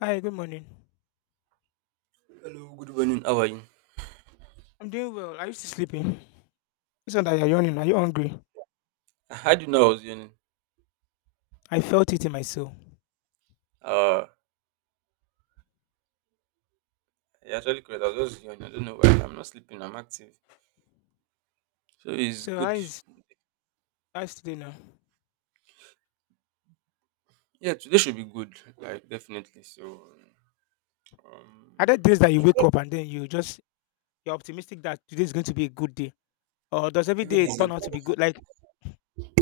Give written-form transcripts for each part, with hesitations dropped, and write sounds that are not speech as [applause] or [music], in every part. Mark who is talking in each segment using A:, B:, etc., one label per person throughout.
A: Hi, good morning.
B: Hello, good morning. How are you?
A: I'm doing well. Are you still sleeping? It's not that you're yawning. Are you hungry?
B: I was yawning.
A: I felt it in my soul.
B: Uh, you're actually correct. I was just yawning. I don't know why. I'm not sleeping. I'm active. So it's
A: So how
B: good.
A: is how's today now?
B: Yeah, today should be good. Like definitely. So
A: Are there
B: um,
A: days that you wake up and then you're optimistic that today is going to be a good day, or does every
B: every
A: day
B: day is a
A: turn out to be good? Like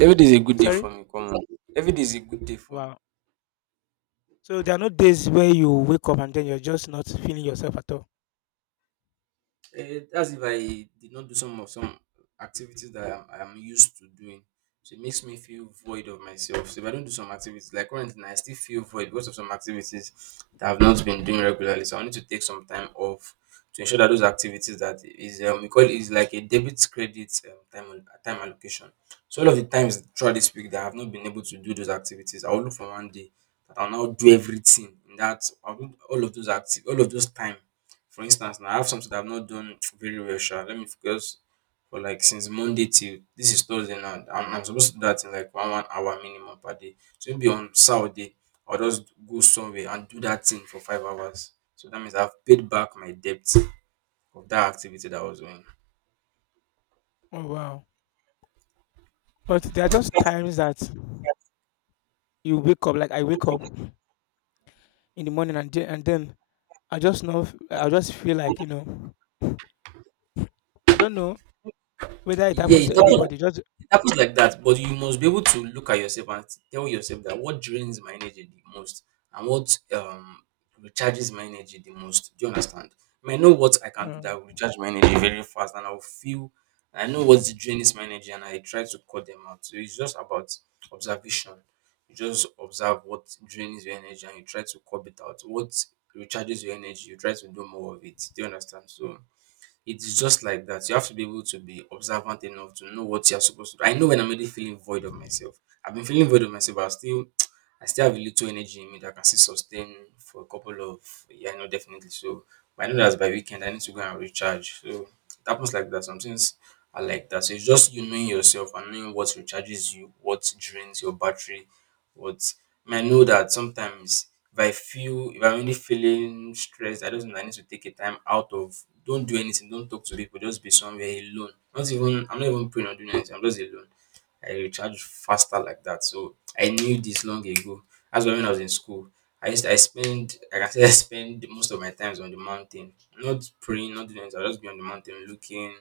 B: every day is a good day
A: sorry,
B: for me. Come on, every day is a good day for me.
A: wow. So there are no days where you wake up and then you're just not feeling yourself at all.
B: That's if I did not do some activities that I'm used to doing. So it makes me feel void of myself. So if I don't do some activities, like currently, now, I still feel void because of some activities that I've not been doing regularly. So I need to take some time off to ensure that those activities that is we call it is like a debit credit time allocation. So all of the times throughout this week that I have not been able to do those activities, I will look for one day that I'll now do everything in that I'll do all of those time for instance now, I have something that I've not done very well sha. Let me focus for like since Monday till this is Thursday now. I'm supposed to do that in like one hour minimum per day. So maybe on Saturday, I'll just go somewhere and do that thing for 5 hours. So that means I've paid back my debt of that activity that I was doing.
A: Oh wow. But there are just times that you wake up. Like I wake up in the morning and then I just know. I just feel like I don't know whether it
B: Yeah,
A: happens
B: it
A: to
B: happens.
A: everybody. Just
B: It happens like that, but you must be able to look at yourself and tell yourself that what drains my energy the most and what recharges my energy the most. Do you understand? I may know what I can do that
A: Um,
B: will recharge my energy very fast, and I'll feel I know what drains my energy, and I try to cut them out. So it's just about observation. You just observe what drains your energy, and you try to curb it out. What recharges your energy, you try to do more of it. Do you understand? So it's just like that. You have to be able to be observant enough to know what you're supposed to do. I know when I'm really feeling void of myself. I've been feeling void of myself, but I still [tsk] I still have a little energy in me that I can still sustain for a couple of yeah, no, definitely. So but I know that's by weekend I need to go and recharge. So it happens like that. Some things are like that. So it's just you knowing yourself and knowing what recharges you, what drains your battery, but I know that sometimes if I'm really feeling stressed, I just know I need to take a time out of don't do anything, don't talk to people, just be somewhere alone. Not even I'm not even praying or doing anything, I'm just alone. I recharge faster like that. So I knew this long ago. That's why when I was in school, I spend like I can say [laughs] I spend most of my times on the mountain. Not praying, not doing anything. I'll just be on the mountain looking,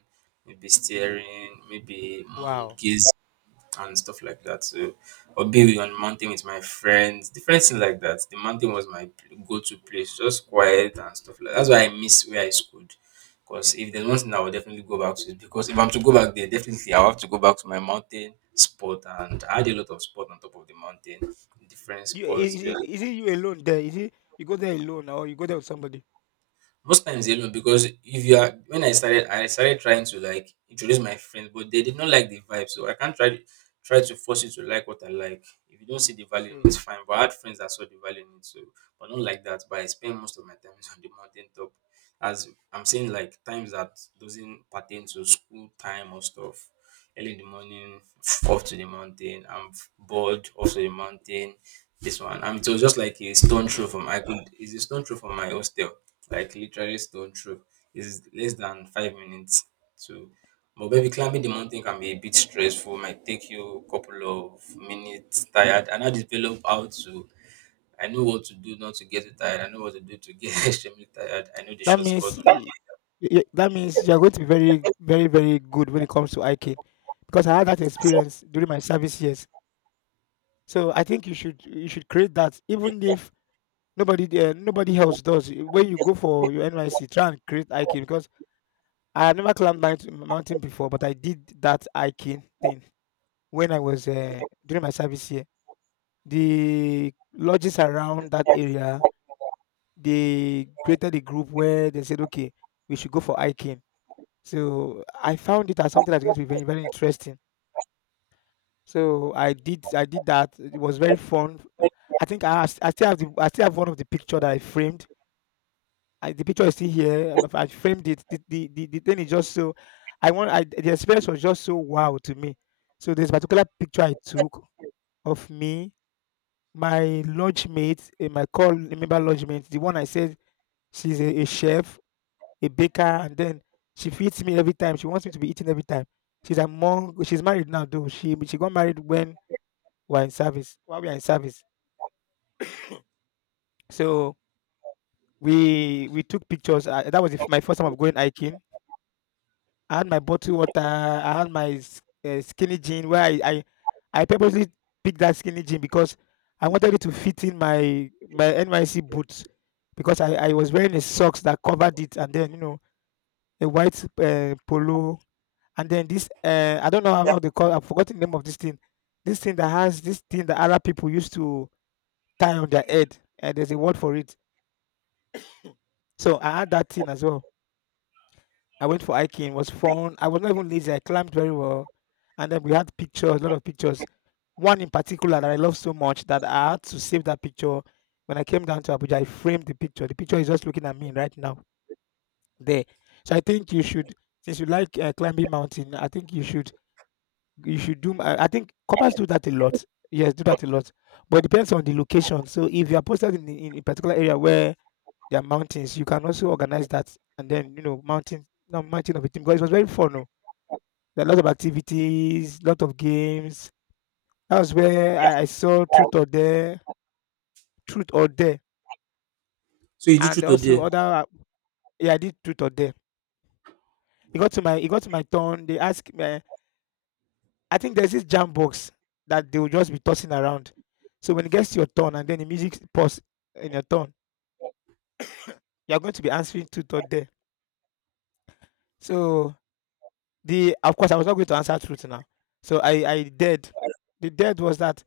B: maybe staring, maybe moon
A: wow.
B: gazing and stuff like that. So, or being on mountain with my friends, different things like that. The mountain was my go-to place, just quiet and stuff like. That's why I miss where I schooled. Because if there's one thing I will definitely go back to, is because if I'm to go back there, definitely I'll have to go back to my mountain spot. And I had a lot of sport on top of the mountain, different
A: You,
B: sports.
A: is
B: Yeah,
A: it, is it you alone there? Is it you go there alone or you go there with somebody?
B: most times alone because if you are when I started trying to like introduce my friends, but they did not like the vibe. So I can't try to force you to like what I like. If you don't see the value in it,
A: True.
B: it's fine. But I had friends that saw the value in it, so but not like that. But I spend most of my time [laughs] on the mountain top. As I'm saying like times that doesn't pertain to school time or stuff. Early in the morning, [sniffs] off to the mountain. I'm bored, off to the mountain this one. It was just like a stone throw from I could it's a stone throw from my hostel. Like literally stone throw. It's less than 5 minutes. So but maybe climbing the mountain can be a bit stressful, might take you a couple of minutes tired and I develop how to I know what to do not to get too tired. I know what to do to get [laughs] extremely tired. I know the
A: That
B: shortcut
A: means
B: on.
A: that means you're going to be very, very, very good when it comes to hiking, because I had that experience during my service years. So I think you should create that even if nobody there, nobody else does. When you go for your NYC, try and create hiking because I had never climbed mountain before, but I did that hiking thing when I was during my service year. The lodges around that area, they created a group where they said, okay, we should go for hiking. So I found it as something that's going to be very, very interesting. So I did that. It was very fun. I think I still have the, I still have one of the picture that I framed. I, the picture is still here. I framed it. The thing is just so I, the experience was just so wow to me. So this particular picture I took of me. My lodgemate, eh, my call remember lodgemate, the one I said, she's a chef, a baker, and then she feeds me every time. She wants me to be eating every time. She's among, she's married now though. She got married when we are in service while we are in service. So, we took pictures. That was the f my first time of going hiking. I had my bottled water. I had my skinny jean where I purposely picked that skinny jean because I wanted it to fit in my NYC boots, because I was wearing a socks that covered it, and then you know a white polo, and then this I don't know how they call. I've forgotten the name of this thing, this thing that has, this thing that Arab people used to tie on their head, and there's a word for it. So I had that thing as well. I went for hiking. It was fun. I was not even lazy. I climbed very well, and then we had pictures, a lot of pictures. One in particular that I love so much that I had to save that picture. When I came down to Abuja, I framed the picture. The picture is just looking at me right now there. So I think you should, since you like climbing mountain, I think you should do. I think couples do that a lot. Yes, do that a lot, but it depends on the location. So if you are posted in a particular area where there are mountains, you can also organize that, and then you know, mountain, no, mountain of a team, because it was very fun. Oh. There are a lot of activities, lot of games. That was where I saw Truth or Dare,
B: So you did you
A: and also
B: today?
A: other. Yeah, I did Truth or Dare. It got to my, it got to my turn. They asked me. I think there's this jam box that they will just be tossing around. So when it gets to your turn, and then the music pause in your turn, you are going to be answering Truth or Dare. So, the, of course, I was not going to answer Truth now. So I did. The dead was that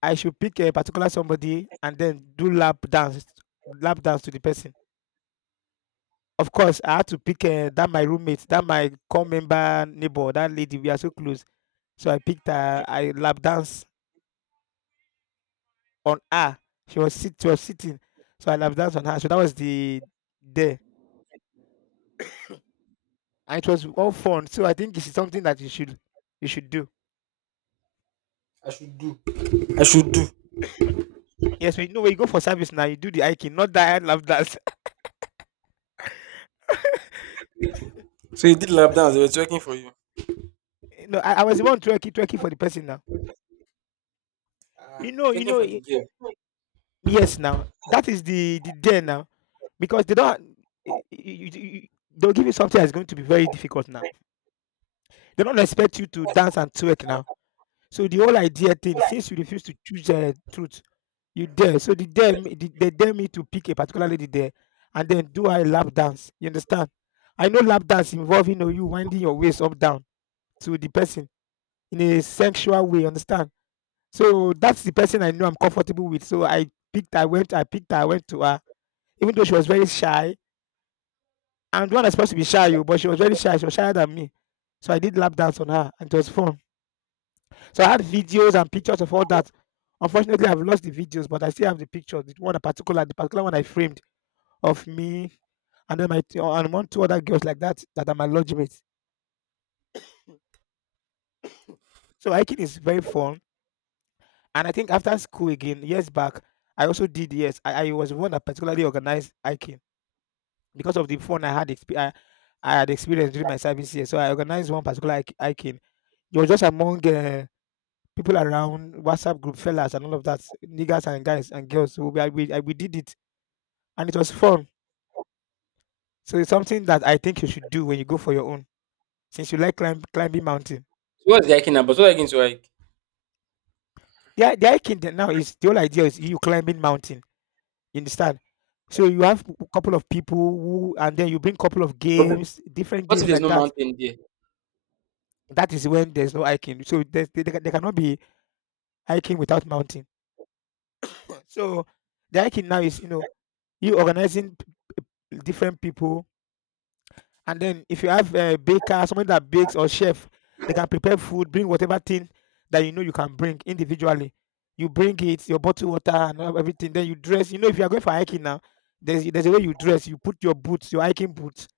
A: I should pick a particular somebody, and then do lap dance to the person. Of course, I had to pick that my roommate, that my core member neighbor, that lady. We are so close, so I picked her. I lap dance on her. She was she was sitting, so I lap dance on her. So that was the day, and it was all fun. So I think it's something that you should do.
B: I should do.
A: Yes, when you know, when you go for service now, you do the hiking, not that I lap dance.
B: So you did lap dance, they were checking for you.
A: [laughs] no, I was the one twerking for the person now. You
B: Checking
A: know,
B: for the gear.
A: yes, now that is the there now, because they don't. y- y- y- They'll give you something that's going to be very difficult now. They don't expect you to dance and twerk now. So the whole idea thing, since you refuse to choose the truth, you dare. So the dare, they dare me to pick a particular lady there, and then do a lap dance. You understand? I know lap dance involving, you know, you winding your waist up down to the person in a sexual way. You understand? So that's the person I know I'm comfortable with. So I picked. I went. I picked. I went to her, even though she was very shy. And one that's supposed to be shy, you, but she was very shy. She was shyer than me. So I did lap dance on her, and it was fun. So I had videos and pictures of all that. Unfortunately, I've lost the videos, but I still have the pictures. The one, in particular, the particular one I framed of me, and then my, and one two other girls like that, that are my lodge. So hiking is very fun, and I think after school again years back, I also did, yes. I was one that particularly organized hiking because of the fun I had. I had experienced during my service year, so I organized one particular hiking. You was just among, eh, people around, WhatsApp group, fellas and all of that, niggas and guys and girls. So we did it, and it was fun. So it's something that I think you should do when you go for your own, since you like climbing mountain.
B: So what's the hiking about? So, what are you going to hike?
A: The hiking the now is, the whole idea is you climbing mountain, you understand? So you have a couple of people who, and then you bring couple of games,
B: What
A: different
B: if
A: games
B: there's
A: like
B: no
A: that.
B: mountain there?
A: That is when there's no hiking. So there's there there there cannot be hiking without mountain. So the hiking now is, you know, you organizing different people. And then if you have a baker, somebody that bakes or chef, they can prepare food, bring whatever thing that you know you can bring individually. You bring it, your bottled water, and everything. Then you dress. You know, if you are going for hiking now, there's a way you dress. You put your boots, your hiking boots,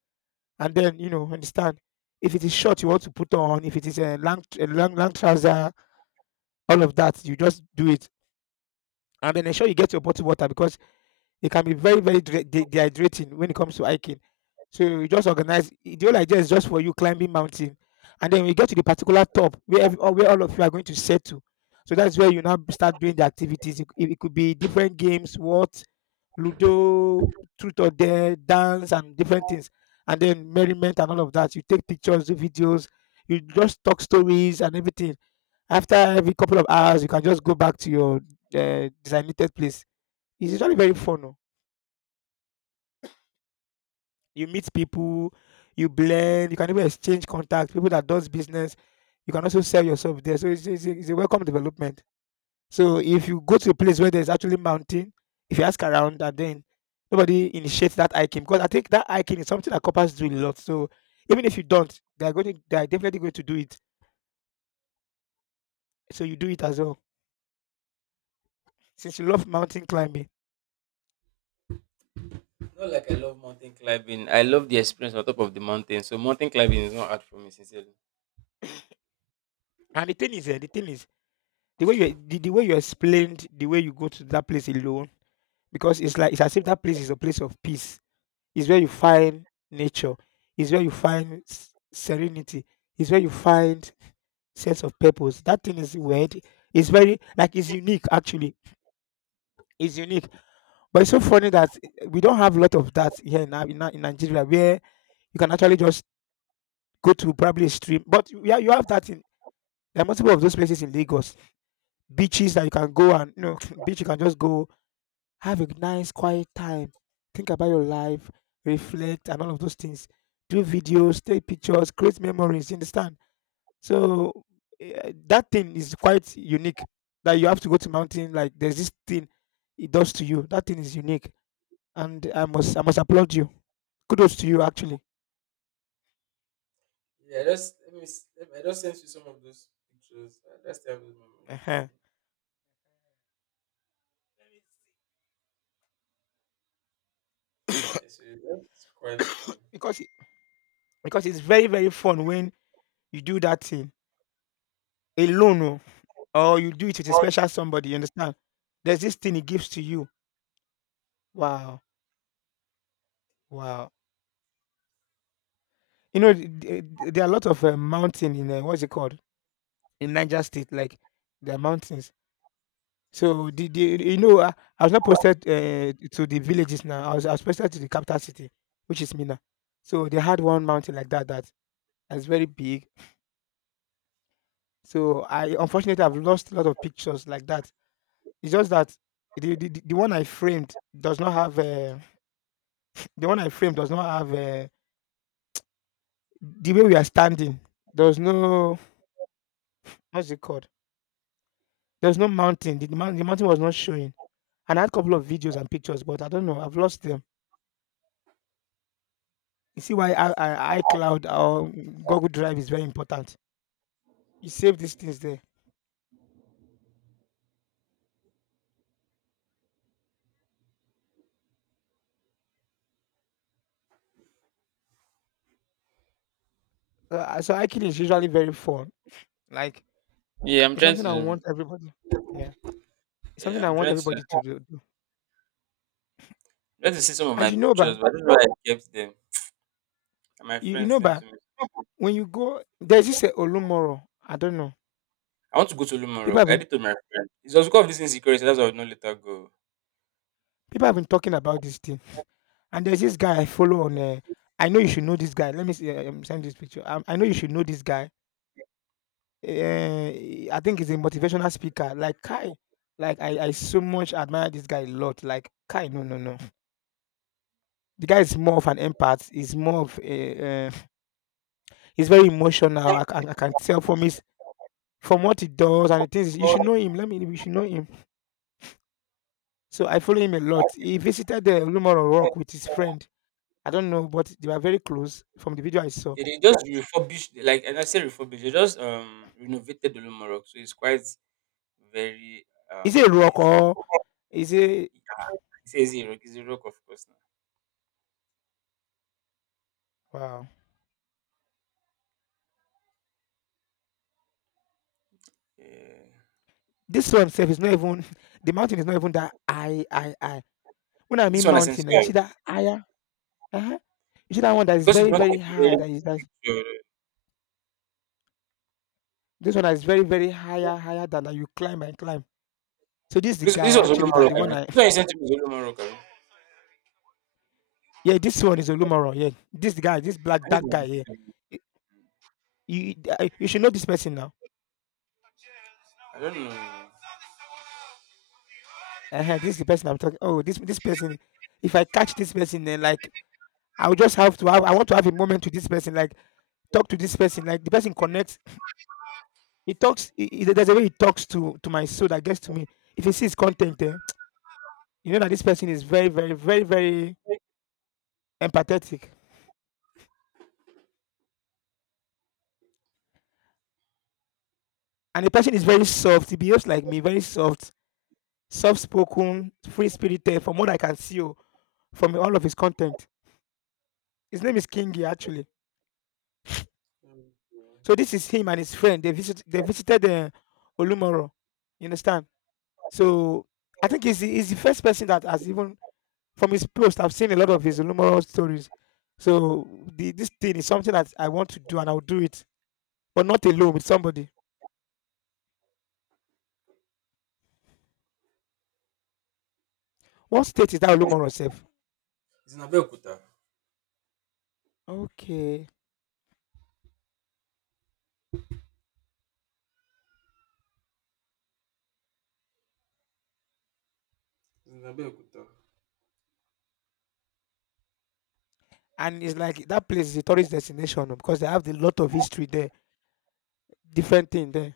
A: and then you know, understand. If it is short, you want to put on. If it is a long, a long trouser, all of that, you just do it. And then ensure you get your bottled water, because they can be very, very dehydrating when it comes to hiking. So you just organize, the whole idea is just for you climbing mountain, and then we get to the particular top where every, or where all of you are going to settle. So that's where you now start doing the activities. It could be different games, what, Ludo, truth or dare, dance, and different things, and then merriment and all of that. You take pictures, do videos, you just talk stories and everything. After every couple of hours, you can just go back to your designated place. It's usually very fun. Oh. You meet people, you blend, you can even exchange contacts, people that does business. You can also sell yourself there. So it's a welcome development. So if you go to a place where there's actually mountain, if you ask around, and then nobody initiates that hiking, because I think that hiking is something that couples do a lot. So even if you don't, they're going to, they're definitely going to do it. So you do it as well, since you love mountain climbing.
B: Not like I love mountain climbing. I love the experience on top of the mountain. So mountain climbing is not hard for me, sincerely.
A: And the thing is, the thing is, the way you explained the way you go to that place alone because it's as if that place is a place of peace, is where you find nature, is where you find serenity, is where you find sense of purpose. That thing is weird. It's very— like it's unique actually. It's unique, but it's so funny that we don't have a lot of that here in, Nigeria, where you can actually just go to probably a stream. But yeah, you have that in— there are multiple of those places in Lagos, beaches that you can go and you know [laughs] [clears throat] beach you can just go. Have a nice quiet time. Think about your life, reflect, and all of those things. Do videos, take pictures, create memories. You understand? So that thing is quite unique. That you have to go to mountain. Like there's this thing it does to you. That thing is unique, and I must applaud you. Kudos to you actually.
B: Yeah, just let me. Let me, I just sent you some of those pictures. I just have those memories.
A: Ehen.
B: Yeah, so that's quite fun.
A: Because it- because it's very very fun when you do that thing alone oh, or you do it with a special somebody. You understand? There's this thing it gives to you. Wow. Wow. You know, there are a lot of mountain in what's it called, in Niger State, like there are mountains. So, the you know I was not posted to the villages now. I was posted to the capital city, which is Mina. So they had one mountain like that that is very big. So I Unfortunately, I've lost a lot of pictures like that. It's just that the one I framed does not have the one I framed does not have the way we are standing. There's no— what's it called? There's no mountain. The mountain was not showing. And I had a couple of videos and pictures, but I don't know. I've lost them. You see why iCloud or Google Drive is very important. You save these things there. So iCloud is usually very fun. Like
B: Yeah, I'm
A: it's
B: trying
A: something I
B: to.
A: want everybody. Yeah, it's something
B: Yeah,
A: I
B: I'm
A: want
B: trying to.
A: everybody to do.
B: Trying to see some of
A: And
B: my
A: you know,
B: pictures,
A: ba,
B: but I don't know why I kept them. And my
A: you
B: friend
A: know,
B: sent
A: ba,
B: to me.
A: when you go, there's this Olumoro. I don't know.
B: I want to go to Luman
A: People
B: Rock.
A: have
B: I
A: been
B: did to my friend. It's also because of this insecurity. That's why I would not let her go.
A: people have been talking about this thing. And there's this guy I follow on. I know you should know this guy. Let me see, send this picture. I know you should know this guy. I think he's a motivational speaker. Like Kai, like I so much admire this guy a lot. Like Kai, no, no, no. The guy is more of an empath. He's more of a, he's very emotional. I can tell from his— from what he does and the things— you should know him. You should know him. So I follow him a lot. He visited the Lumoro Rock with his friend. I don't know, but they were very close from the video I saw.
B: Yeah, they just refurbished, like, and I say refurbished. They just renovated the Luman Rock, so it's quite very,
A: Is it a rock
B: amazing.
A: or is it,
B: Yeah, it's a rock, of course, now.
A: wow?
B: Yeah.
A: This one self is not even [laughs] the mountain is not even that I. When I
B: This
A: mean
B: one I sent to
A: mountain, like, you
B: Yeah. you.
A: see that higher, uh, you see that one that is
B: Because you
A: very,
B: did not
A: very
B: take a
A: high.
B: very
A: That is that—
B: good,
A: this one that is very, very higher, higher than that you climb and climb. So this is the
B: this,
A: guy
B: this was Olumo
A: actually that
B: Rock,
A: the
B: I
A: one
B: mean.
A: I—
B: This one you sent to me is Olumo Rock, I mean.
A: [laughs] yeah, this one is Olumaro, yeah, this guy, this black
B: I need
A: dark
B: to
A: guy, yeah.
B: visit.
A: you you, you should know this person now.
B: I don't know.
A: This is the person I'm talking oh, this person. If I catch this person, then like I will just have to have I want to have a moment with this person, like talk to this person, like the person connects. He talks he- there's a way he talks to my soul that gets to me. If he sees content, you know that this person is very, very, very, very empathetic. And the person is very soft. He behaves like me, very soft, soft spoken, free spirited, from what I can see oh, from all of his content. His name is Kingi, actually. So this is him and his friend. They visited Olumoro. You understand? So I think he's, he's the first person that has even— from his post, I've seen a lot of his Olumoro stories. So, this thing is something that I want to do and I'll do it. But not alone— with somebody. What state is that Olumoro self?
B: It's in Abeokuta.
A: Okay.
B: It's in Abeokuta.
A: And it's like that place is a tourist destination oh, because they have a lot of history there, different thing there.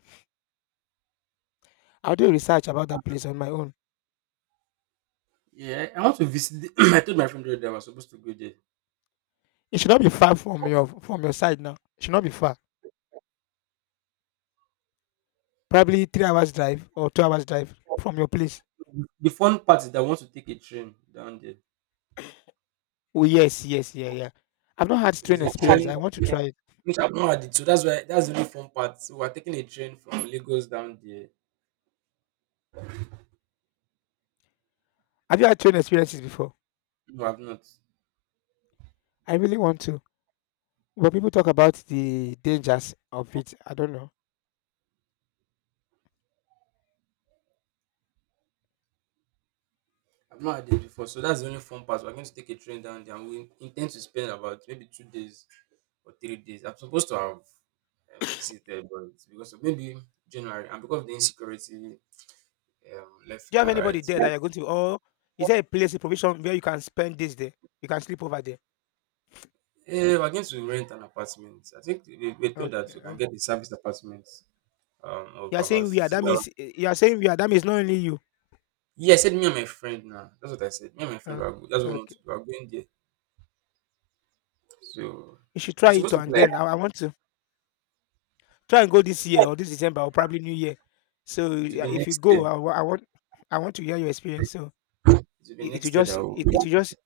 A: I'll do research about that place on my own.
B: Yeah, I want to visit. The, [clears throat] I told my friend that I was supposed to go there.
A: It should not be far from your side now. It should not be far. Probably 3 hours drive or 2 hours drive from your place.
B: The fun part is that I want to take a train down there.
A: Oh yes, yes, yeah, yeah. I've not had
B: So
A: train
B: there's a
A: experience.
B: train
A: I want to try it.
B: which I've not had it. So that's why that's the only fun part. So we're taking a train from Lagos down there.
A: Have you had train experiences before?
B: No, I've not.
A: I really want to. But people talk about the dangers of it. I don't know.
B: I've not had it before, so that's the only fun part. We're going to take a train down there, and we intend to spend about maybe 2 days or 3 days. I'm supposed to have visited, but it's because of maybe January and because of the insecurity left
A: Do you have
B: and
A: anybody
B: right, so,
A: there that you're going to? Or is there a place, a provision where you can spend this day? You can sleep over there.
B: we're going to rent an apartment. I think we told that
A: Okay,
B: we can
A: oh.
B: get the service apartment of about fifty thousand.
A: You are saying we are, that means not only you.
B: Yeah, I said me and my friend now. That's what I said. Me and my friend
A: Okay,
B: that's what we want
A: okay.
B: to do. We're going there, so
A: You should
B: we're
A: try it
B: supposed to be
A: and
B: like
A: then I want to try and go this year or this December or probably New Year. So
B: to
A: yeah,
B: be
A: if you
B: next year.
A: go, I want— I want to hear your experience. So
B: To be next year that we will.
A: it will just—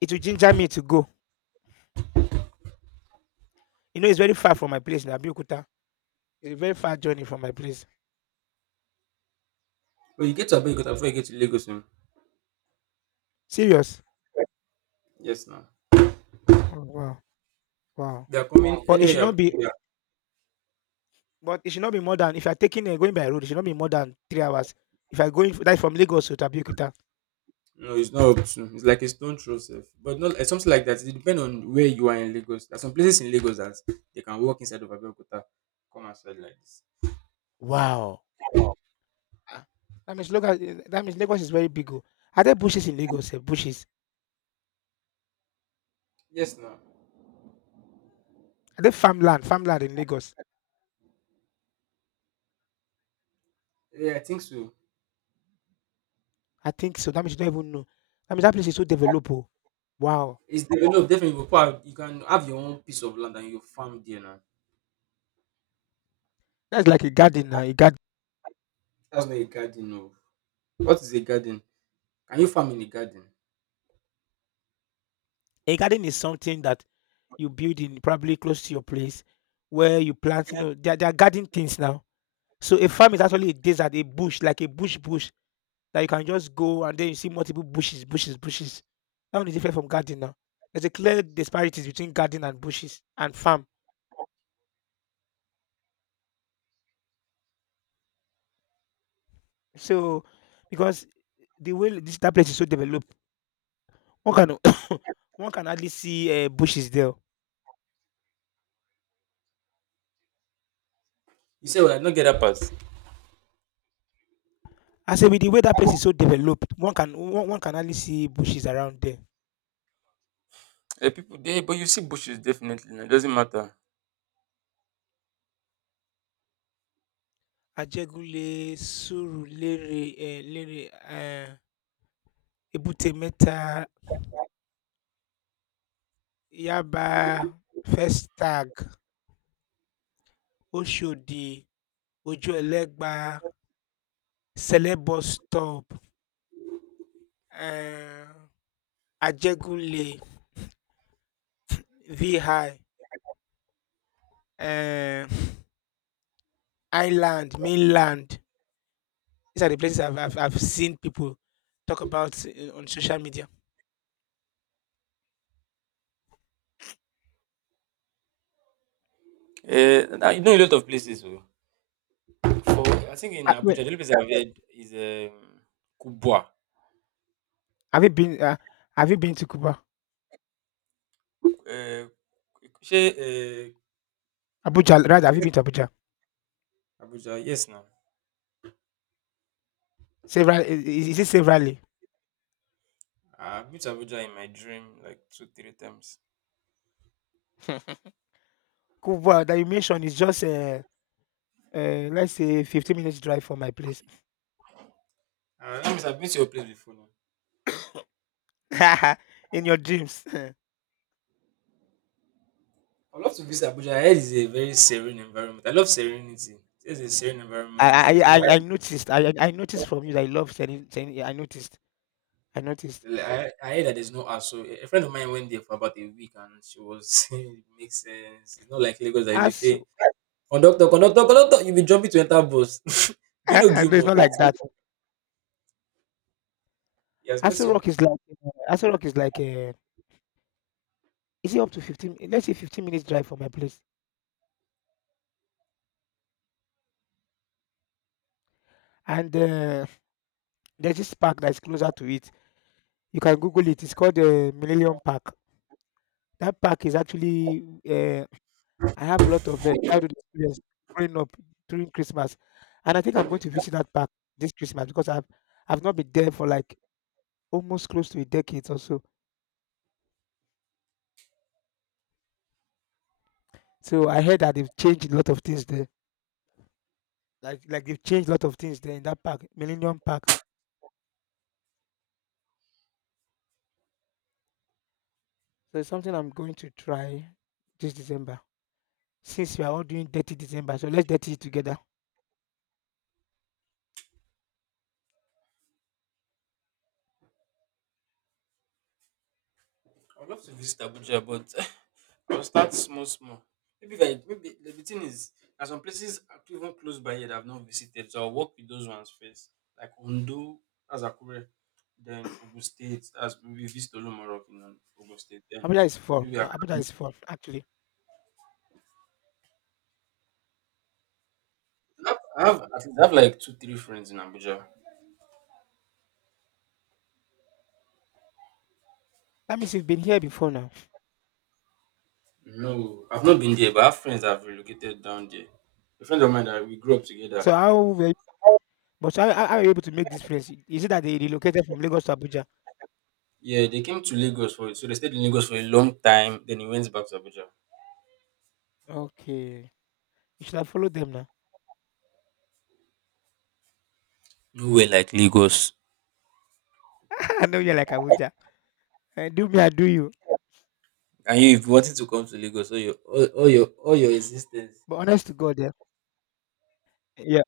A: it will ginger me to go. You know, it's very far from my place in Abiyokuta. It's a very far journey from my place.
B: But you get to Abeokuta before you get to Lagos. Oh.
A: Serious.
B: Yes, now.
A: Oh, wow, wow.
B: They are wow, coming
A: But it
B: anywhere.
A: should not be. But it should not be more than— if you are taking and going by road, it should not be more than 3 hours. If I going like from Lagos to Abiyokuta.
B: No, it's not up to. It's like a stone throw, sef. But not it's something like that. It depends on where you are in Lagos. There are some places in Lagos that they can walk inside of Abeokuta, come outside like this.
A: Wow. Ah, that means Lagos is that means Lagos is very big oh. Are there bushes in Lagos sef? Bushes?
B: Yes, now.
A: Are there farmland in Lagos?
B: Yeah, I think so.
A: I think so. That means you don't even know. That means that place is so developed oh. Wow.
B: It's de- No definitely you go, you can have your own piece of land and you farm there now.
A: That's like a garden now. A garden.
B: That's not a garden, no. What is a garden? Can you farm in a garden?
A: A garden is something that you build in probably close to your place where you plant, you know, there are garden things now. So a farm is actually a desert, a bush, like a bush bush that you can just go and then you see multiple bushes, bushes, bushes. That one is different from garden now. There's a clear disparities between garden and bushes and farm. So, because the way this that place is so developed, one can [coughs] one can hardly see bushes there.
B: You say, well, I don't get that part.
A: I say with the way that place is so developed, one can hardly see bushes around there.
B: Eh, people, they, but you see bushes definitely. Now. It doesn't matter.
A: Ajégúnlé, Surulere, eh, Lere, eh, Èbúté Mẹ́ta, Yaba, Festag, Oshodi, Ojú Ẹlẹ́gba, Celeb bus stop, eh, Ajégúnlé, VI. Eh, Island, mainland. These are the places I've seen people talk about on social media.
B: You know a lot of places. Oh. So, I think in
A: Wait,
B: Abuja, the only place I've heard is Kubwa.
A: have you been? Have you been to Cuba?
B: Uh, she, uh,
A: Abuja,
B: I
A: rather, have you
B: forget.
A: been to Abuja?
B: Abuja, yes, now.
A: Several? Is it severally?
B: I've been to Abuja in my dream like two, three times.
A: [laughs] Cuba that you mentioned is just uh, let's say 15 minutes drive from my place.
B: That means I've been to your place before now.
A: [laughs] In your dreams, [laughs]
B: I love to visit Abuja. I heard it's a very serene environment. I love serenity. It's a serene environment. There's no.
A: I noticed. I noticed from you that you love selling I noticed. I noticed.
B: I heard that there's no hassle. A friend of mine went there for about a week and she was [laughs] saying it makes sense. It's not like Lagos that you
A: As
B: say,
A: [laughs]
B: conductor, conductor, conductor, you'll be jumping to enter bus. [laughs] Do you
A: no,
B: know
A: it's
B: Gilmore?
A: not like that.
B: He has made
A: Aso
B: some.
A: Rock is like Aso Rock is like is it up to 15— let's say 15 minutes drive from my place. And, there's this park that's closer to it. You can Google it. It's called, Millennium Park. That park is actually, uh, I have a lot of, childhood experience growing up during Christmas, and I think I'm going to visit that park this Christmas because I've— I've not been there for, like, almost close to a decade or so. So I heard that they've changed a lot of things there. Like they've changed a lot of things there in that park, Millennium Park. So it's something I'm going to try this December. Since we are all doing dirty December, so let's dirty it together.
B: I would love to visit Abuja, but [laughs] I'll start small, small. Maybe if I, maybe the thing is, there are some places even close by here that I've not visited, so I'll work with those ones first, like Ondo, that's Akure, then Ogun State, that's maybe visit Olomorok in Ogun State, then
A: Abuja is fun.
B: maybe
A: Abuja
B: Akure.
A: is fun, actually.
B: At least I have like two, three friends in Abuja.
A: That means you've been here before now.
B: No, I've not been there, but I have friends that have relocated down there. A friend of mine that we grew up together,
A: So how were but how are you able to make this friends? Is it that they relocated from Lagos to Abuja?
B: yeah, they came to Lagos for it. So they stayed in Lagos for a long time. Then he went back to Abuja.
A: Okay. You should have followed them now.
B: Nowhere like Lagos.
A: [laughs] I know you're like Abuja. Eh, do me, I do you.
B: And you, if you wanted to come to Lagos, all your existence.
A: But honest to God, yeah. Yeah.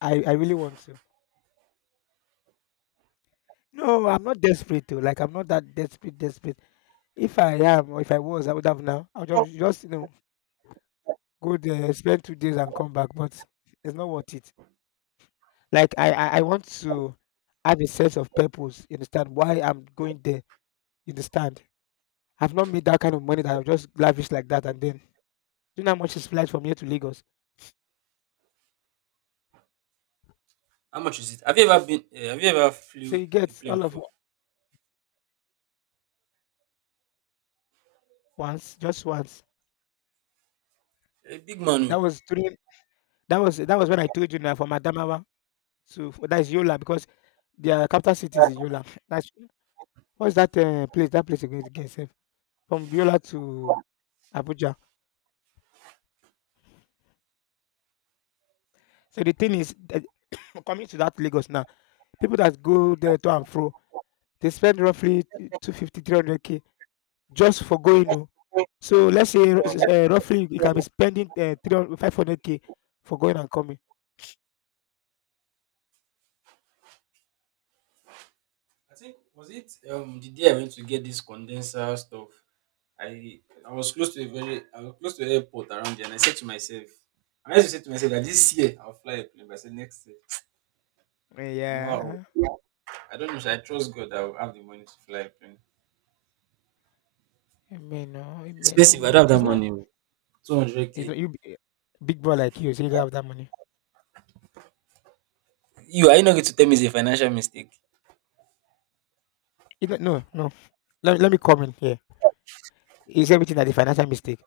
A: I really want to. No, I'm not desperate though. Like, I'm not that desperate, desperate. If I am, or if I was, I would have now. I'll just go there, spend 2 days and come back. But it's not worth it. Like I want to have a sense of purpose, you understand why I'm going there, you understand? I've not made that kind of money that I'll just lavish like that and then do you know how much is flight from here to Lagos.
B: How much is it? Have you ever been? Have you ever
A: So
B: flew
A: you
B: a
A: get
B: plane
A: all of
B: before?
A: once, just once.
B: A big man.
A: That
B: Oh.
A: was during that was when I told you now from Adamawa to that is Yola, because their capital city is in Yola. [laughs] That's what's that place? That place again, again sef? From Yola to Abuja. So the thing is, [clears throat] coming to that Lagos now, people that go there to and fro, they spend roughly two fifty three hundred k just for going oh. So let's say roughly you can be spending, 300 500K for going and coming.
B: I think was it the day I went to get this condenser stuff. I I was close to a very I was close to an airport around there, and I said to myself, I used to say to myself that this year I'll fly a plane, but I said next year
A: Eh,
B: I never would.
A: yeah.
B: I don't know. Should I trust God that I will have the money to fly a plane?
A: Amen oh, amen,
B: Expensive, I
A: amen.
B: don't have that money oh,
A: It's not
B: 200k.
A: you b big boy like you say you don't have that money.
B: You, are you not going to tell me it's a financial mistake?
A: You not no, no. Let me come in here. Is everything that the financial mistake?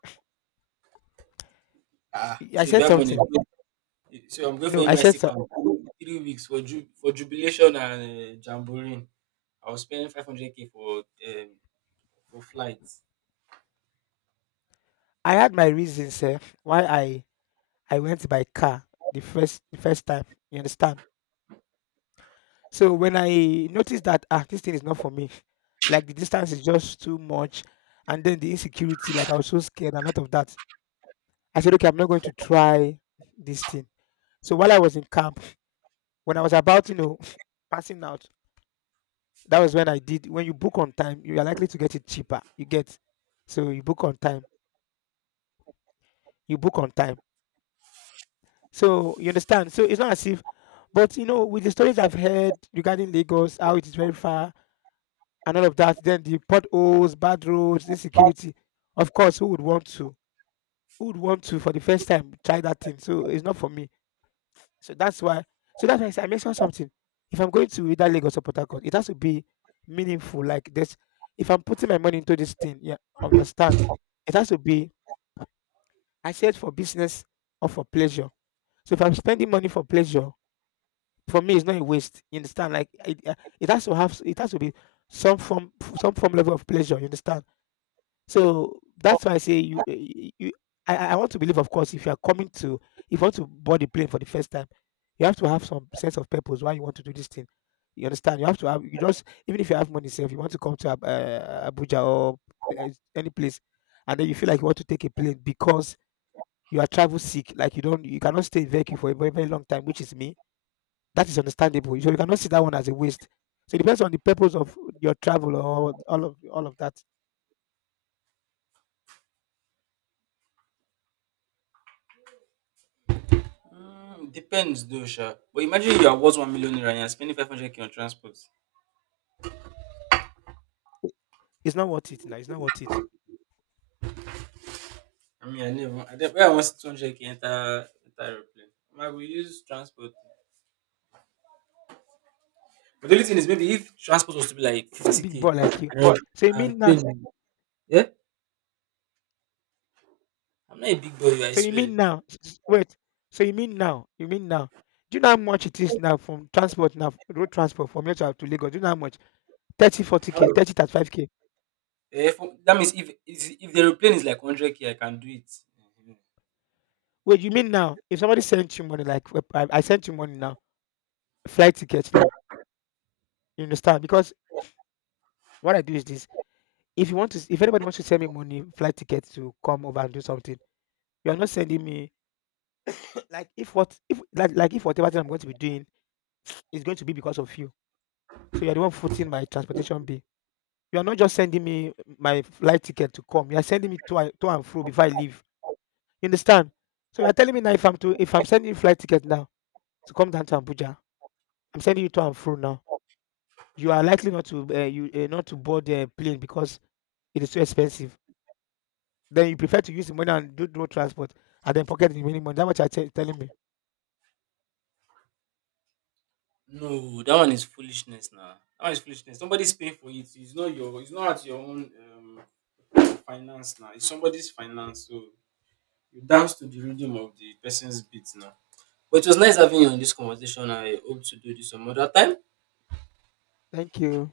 B: Ah,
A: I
B: so if
A: said
B: you have money,
A: something.
B: so I'm going for
A: No, I
B: NYC
A: said so
B: camp 3 weeks for for jubilation and jamboree. I was spending 500k for flights.
A: I had my reasons sef why I went by car the first time, you understand? So when I noticed that ah, this thing is not for me, like the distance is just too much, and then the insecurity, like I was so scared and lot of that. I said, okay, I'm not going to try this thing. So while I was in camp, when I was about, you know, [laughs] passing out, that was when I did. When you book on time, you are likely to get it cheaper. You get, so you book on time. You book on time. So you understand. So it's not as if, but you know, with the stories I've heard regarding Lagos, how it is very far and all of that. Then the potholes, bad roads, insecurity. Of course, who would want to? Who would want to for the first time try that thing? So it's not for me. So that's why. So that's why I said I mentioned something. If I'm going to either Lagos or Port Harcourt, it has to be meaningful. Like this, if I'm putting my money into this thing, yeah, understand. It has to be. I said for business or for pleasure. So if I'm spending money for pleasure, for me it's not a waste. You understand? Like it, it has to have. It has to be some form level of pleasure. You understand? So that's why I say you, I want to believe, of course, if you are coming to, if you want to board the plane for the first time, you have to have some sense of purpose why you want to do this thing. You understand? You have to have, you just, even if you have money, say, if you want to come to Abuja or uh, any place, and then you feel like you want to take a plane because you are travel sick, like you don't, you cannot stay in vehicle for a very, very long time, which is me. That is understandable. So you cannot see that one as a waste. So it depends on the purpose of your travel or all of that.
B: Mm, depends though, sha. But imagine you are worth 1 million naira and you're spending 500k on transport.
A: It's not worth it now. It's not worth it.
B: I mean, I never, where I want 200k enter, enter aeroplane. I will use transport. But the only thing is, maybe if transport was to be like
A: See big
B: 50k
A: boy like you. So you mean
B: and
A: now?
B: plane. Yeah? I'm not a big boy, I
A: So you
B: swear.
A: mean now? Wait. So you mean now? You mean now? Do you know how much it is now from transport now, road transport from your child to Lagos? Do you know how much? 30, 40 k, 30, 35k.
B: Eh, for, that means if the aeroplane is like 100k, I can do it. Mhm.
A: Wait, you mean now? If somebody sent you money, like I sent you money now, flight tickets now, you understand? Because what I do is this: if you want to, if anybody wants to send me money, flight tickets to come over and do something, you are not sending me [clears throat] like if what if like like if whatever thing I'm going to be doing is going to be because of you. So you're the one footing my transportation bill. You are not just sending me my flight ticket to come, you are sending me to and fro before I leave. You understand? So you're telling me now, if I'm to if I'm sending you flight ticket now to come down to Abuja, I'm sending you to and fro now. You are likely not to you not to board the plane because it is too expensive. Then you prefer to use the money and do road transport and then pocket the remaining money. That's what you're telling me.
B: No, that one is foolishness now. That one is foolishness. Somebody's paying for it. It's not your, it's not at your own finance now. It's somebody's finance. So you dance to the rhythm of the person's beat now. But it was nice having you on this conversation. I hope to do this some other time.
A: Thank you.